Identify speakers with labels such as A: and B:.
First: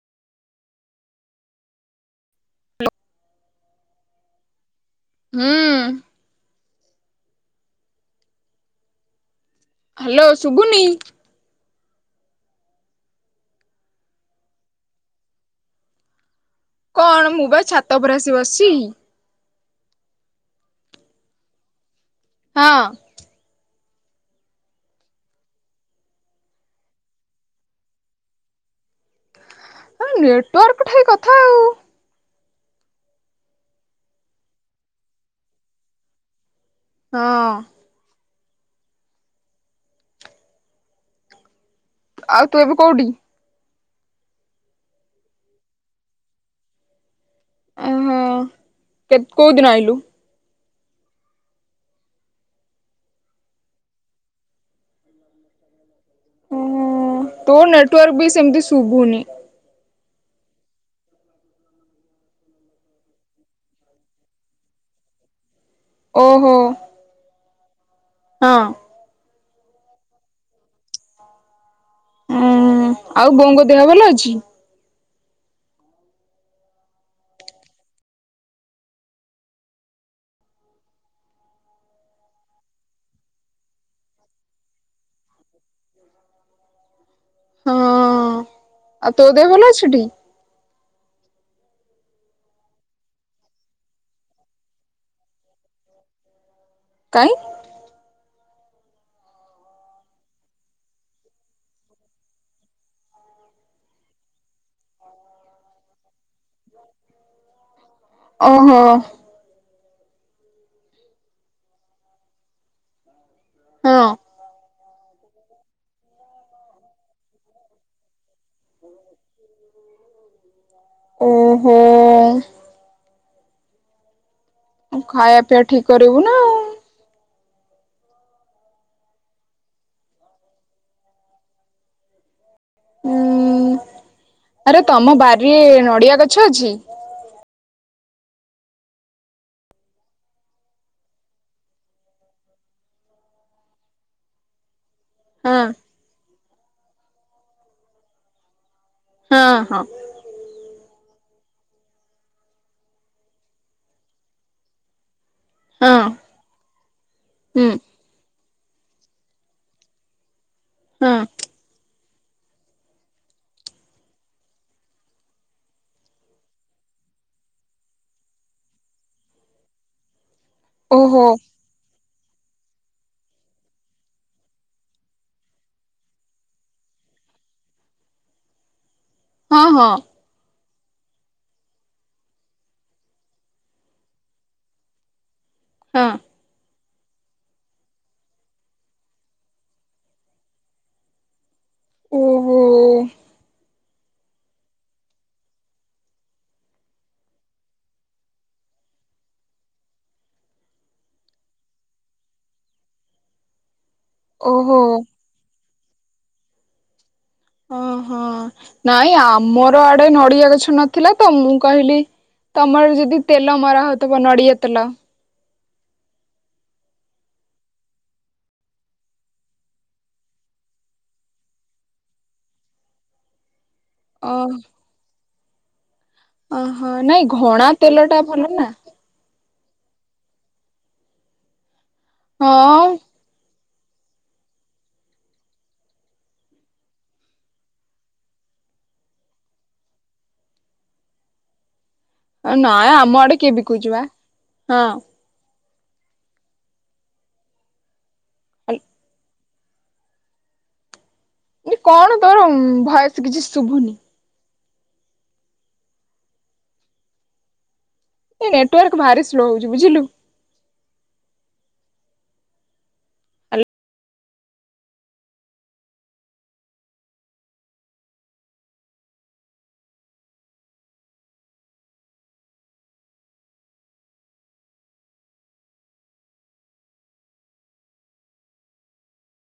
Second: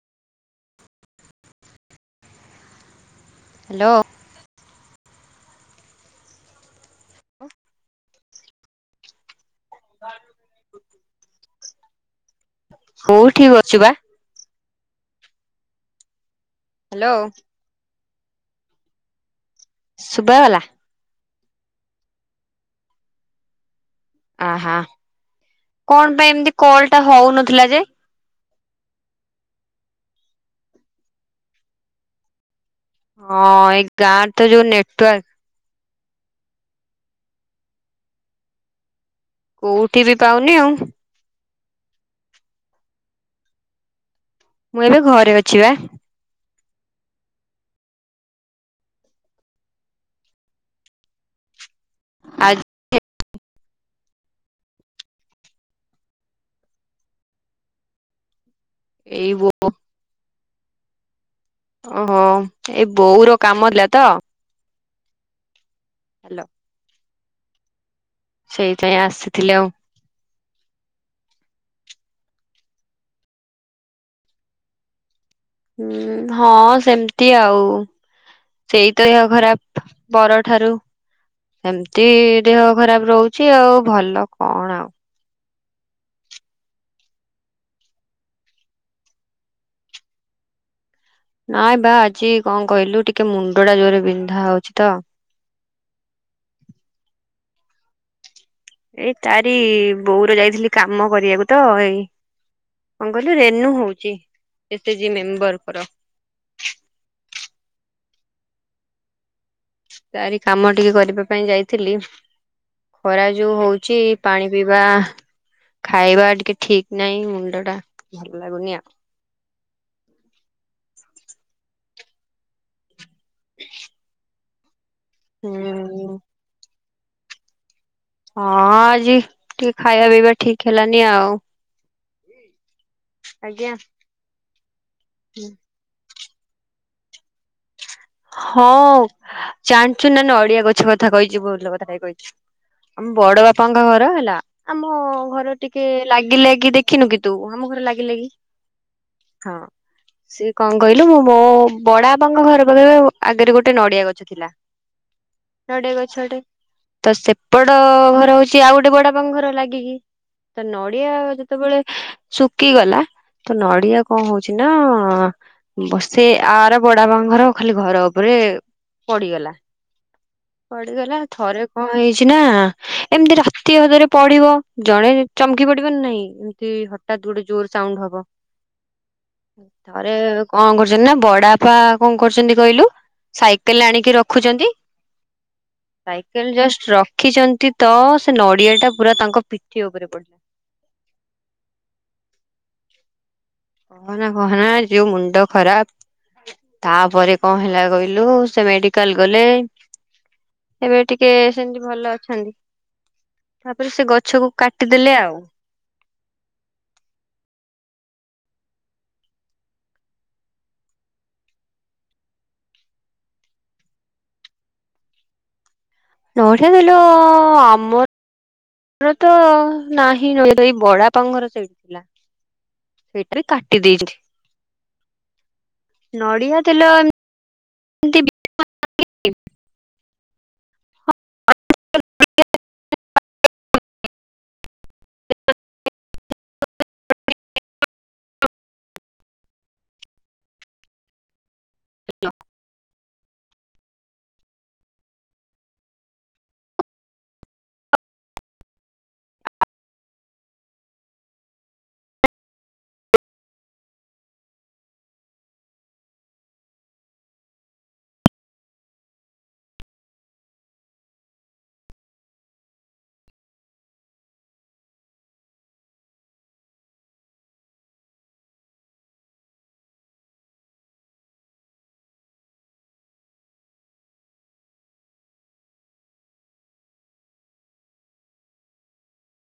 A: Hello.
B: ହୁଁ।
A: [unintelligible]
B: Hello ଶୁବୁନି।
A: [unintelligible] ଅଛି ବା। ହ୍ୟାଲୋ
B: କଣ ମୁଁ ବା ଛାତ ଉପରେ ଆସି ବସିଛି।
A: ଶୁଭାଗଲା?
B: ହଁ।
A: ଆହା କଣ ପାଇଁ ଏମତି କଲ ଟା ହଉନଥିଲା ଯେ?
B: ହ ନେଟୱାର୍କ ଠାଇ କଥା ଆଉ।
A: ହଁ ଏଇ ଗାଁରେ ତ ଯୋଉ ନେଟୱାର୍କ।
B: ହଁ।
A: କୋଉଠି ବି ପାଉନି ଆଉ।
B: ଆଉ ତୁ ଏବେ କୋଉଠି?
A: ମୁଁ ଏବେ ଘରେ ଅଛି ବା।
B: ଅହୋ କେ କୋଉ ଦିନ ଆଇଲୁ?
A: ଆ [unintelligible]
B: ଉମ ତୋ ନେଟୱାର୍କ ବି ସେମତି ଶୁଭୁନି।
A: [unintelligible] ଓହୋ ଏଇ ବୋଉର କାମ ଥିଲା ତ ହ୍ୟାଲୋ
B: ଓହୋ। ହଁ।
A: ସେଇଥିପାଇଁ ଆସିଥିଲି ଆଉ।
B: ହୁଁ ଆଉ ବୋଉଙ୍କ ଦେହ ଭଲ ଅଛି?
A: ହୁଁ ହଁ ସେମ୍ତି ଆଉ। ସେଇ ଦେହ ଖରାପ ପରଠାରୁ ସେମ୍ତି ଦେହ ଖରାପ ରହୁଛି ଆଉ ଭଲ କଣ ଆଉ।
B: ହଁ ଆଉ ତୋ ଦେହ ଭଲ ଅଛିଟି?
A: ନାଇଁ ବା ଆଜି କଣ କହିଲୁ ଟିକେ ମୁଣ୍ଡ ଟା ଜୋରେ ବିନ୍ଧା ହଉଛି ତ।
B: କାଇଁ?
A: ଏଇ ତାରି ବୋଉର ଯାଇଥିଲି କାମ କରିବାକୁ ତ ଏଇ କଣ କହିଲୁ ରେନୁ ହଉଛି ଏସ୍ ଏଜି ମେମ୍ବରଙ୍କର।
B: ଓହୋ।
A: ତାରି କାମ ଟିକେ କରିବା ପାଇଁ ଯାଇଥିଲି। ଖରା ଯୋଉ ହଉଛି
B: ହଁ।
A: ପାଣି ପିଇବା ଖାଇବା ଟିକେ ଠିକ୍ ନାହିଁ, ମୁଣ୍ଡଟା ଭଲ ଲାଗୁନି ଆଉ।
B: ଓହୋ। ଖାଇବା ପିଇବା ଠିକ
A: ହୁଁ।
B: କରିବୁ ନା। ଆଉ।
A: ହଁ ଆଜି ଟିକେ ଖାଇବା ପିଇବା ଠିକ୍ ହେଲାନି ଆଉ। ଆଜ୍ଞା।
B: ଉଁ ଆରେ ତମ ବାରିରେ ନଡିଆ ଗଛ ଅଛି?
A: ହଁ ଜାଣିଛୁ ନା-ନା ଅଡିଆ ଗଛ କଥା କହିଚୁ ଭଲ କଥାଟାଏ କହିଚୁ। ଆମ ବଡ ବାପାଙ୍କ ଘର ହେଲା ଆମ ଘର
B: ହଁ
A: ଟିକେ ଲାଗି-ଲାଗି ଦେଖିନୁ କି ତୁ ଆମ ଘର ଲାଗି-ଲାଗି
B: ହଁ ହଁ।
A: ସିଏ କଣ କହିଲୁ ମୁଁ ମୋ ବଡ ବାପାଙ୍କ ଘର ଆଗେରେ ଗୋଟେ ନଡିଆ ଗଛ ଥିଲା। ନଡିଆ
B: ହଁ
A: ଗଛଟେ, ତ
B: ହୁଁ
A: ସେପଟ ଘର ହଉଛି ଆଉ ଗୋଟେ ବଡାପାଙ୍କ ଘର ଲାଗିକି। ତ
B: ହଁ
A: ନଡ଼ିଆ ଯେ ତବେଳେ ଶୁକିଗଲା ତ ନଡିଆ କଣ ହଉଛି ନା ବର୍ଷେ ଆର ବଡାପାଙ୍କ ଘର ଖାଲି ଘର ଉପରେ ପଡିଗଲା-ପଡିଗଲା
B: ଓହୋ
A: ଥରେ କଣ ହେଇଛି ନା ଏମ୍ତି ରାତି ଅଧରେ ପଡିବ, ଜଣେ ଚମକି ପଡିବ ନା ନାଇଁ? ଯେମ୍ତି ହଠାତ୍ ଗୋଟେ ଜୋରେ ସାଉଣ୍ଡ ହବ।
B: ହଁ ହଁ
A: ଥରେ କଣ କରୁଛନ୍ତି ନା ବଡାପା କଣ କରୁଚନ୍ତି କହିଲୁ ସାଇକେଲ ଆଣିକି ରଖୁଚନ୍ତି,
B: ହଁ
A: ସାଇ କେଲ୍ ଜଷ୍ଟ ରଖିଛନ୍ତି ତ ସେ ନଡିଆଟା ପୁରା ତାଙ୍କ ପିଠି ଉପରେ ପଡିିଲା।
B: ଓହୋ।
A: କହନା-କହନା ଯୋଉ ମୁଣ୍ଡ ଖରାପ୍। ତାପରେ କଣ ହେଲା କହିଲୁ ସେ ମେଡିକାଲ୍ ଗଲେ। ଏବେ ଟିକେ ସେନ୍ତି ଭଲ ଅଛନ୍ତି, ତାପରେ ସେ ଗ ଛକୁ
B: ଓହୋ
A: କାଟିଦେଲେ ଆଉ।
B: ଓହୋ ନାଇଁ ଆମର ଆଡେ ନଡିଆ ଗଛ ନଥିଲା ତ, ମୁଁ କହିଲି ତମର ଯଦି ତେଲ ମରା ହଉଥିବ ନଡିଆ ତେଲ।
A: ନଡିଆ ତେଲ ଆମର ର ତ ନାହିଁ [unintelligible] ଏଇ ବଡାପାଙ୍କର ସେଇଟି ଥିଲା। ସେଇଟା ବି କାଟି [unintelligible]
B: ଓ
A: ନଡିଆ ତେଲ
B: ଓହୋ ନାଇଁ ଘଣା ତେଲଟା
A: ଏମିତି
B: ଭଲ ନା।
A: [unintelligible]
B: ହଁ। ନାଇଁ ଆମ ଆଡେ କିଏ ବିକୁଛି ବା ହଁ। ହାଲ ମୁଁ କଣ ତୋର ଭୟେସ୍ କିଛି ଶୁଭୁନି। ଏ ନେଟୱାର୍କ ଭାରି ସ୍ଲୋ ହଉଛି ବୁଝିଲୁ।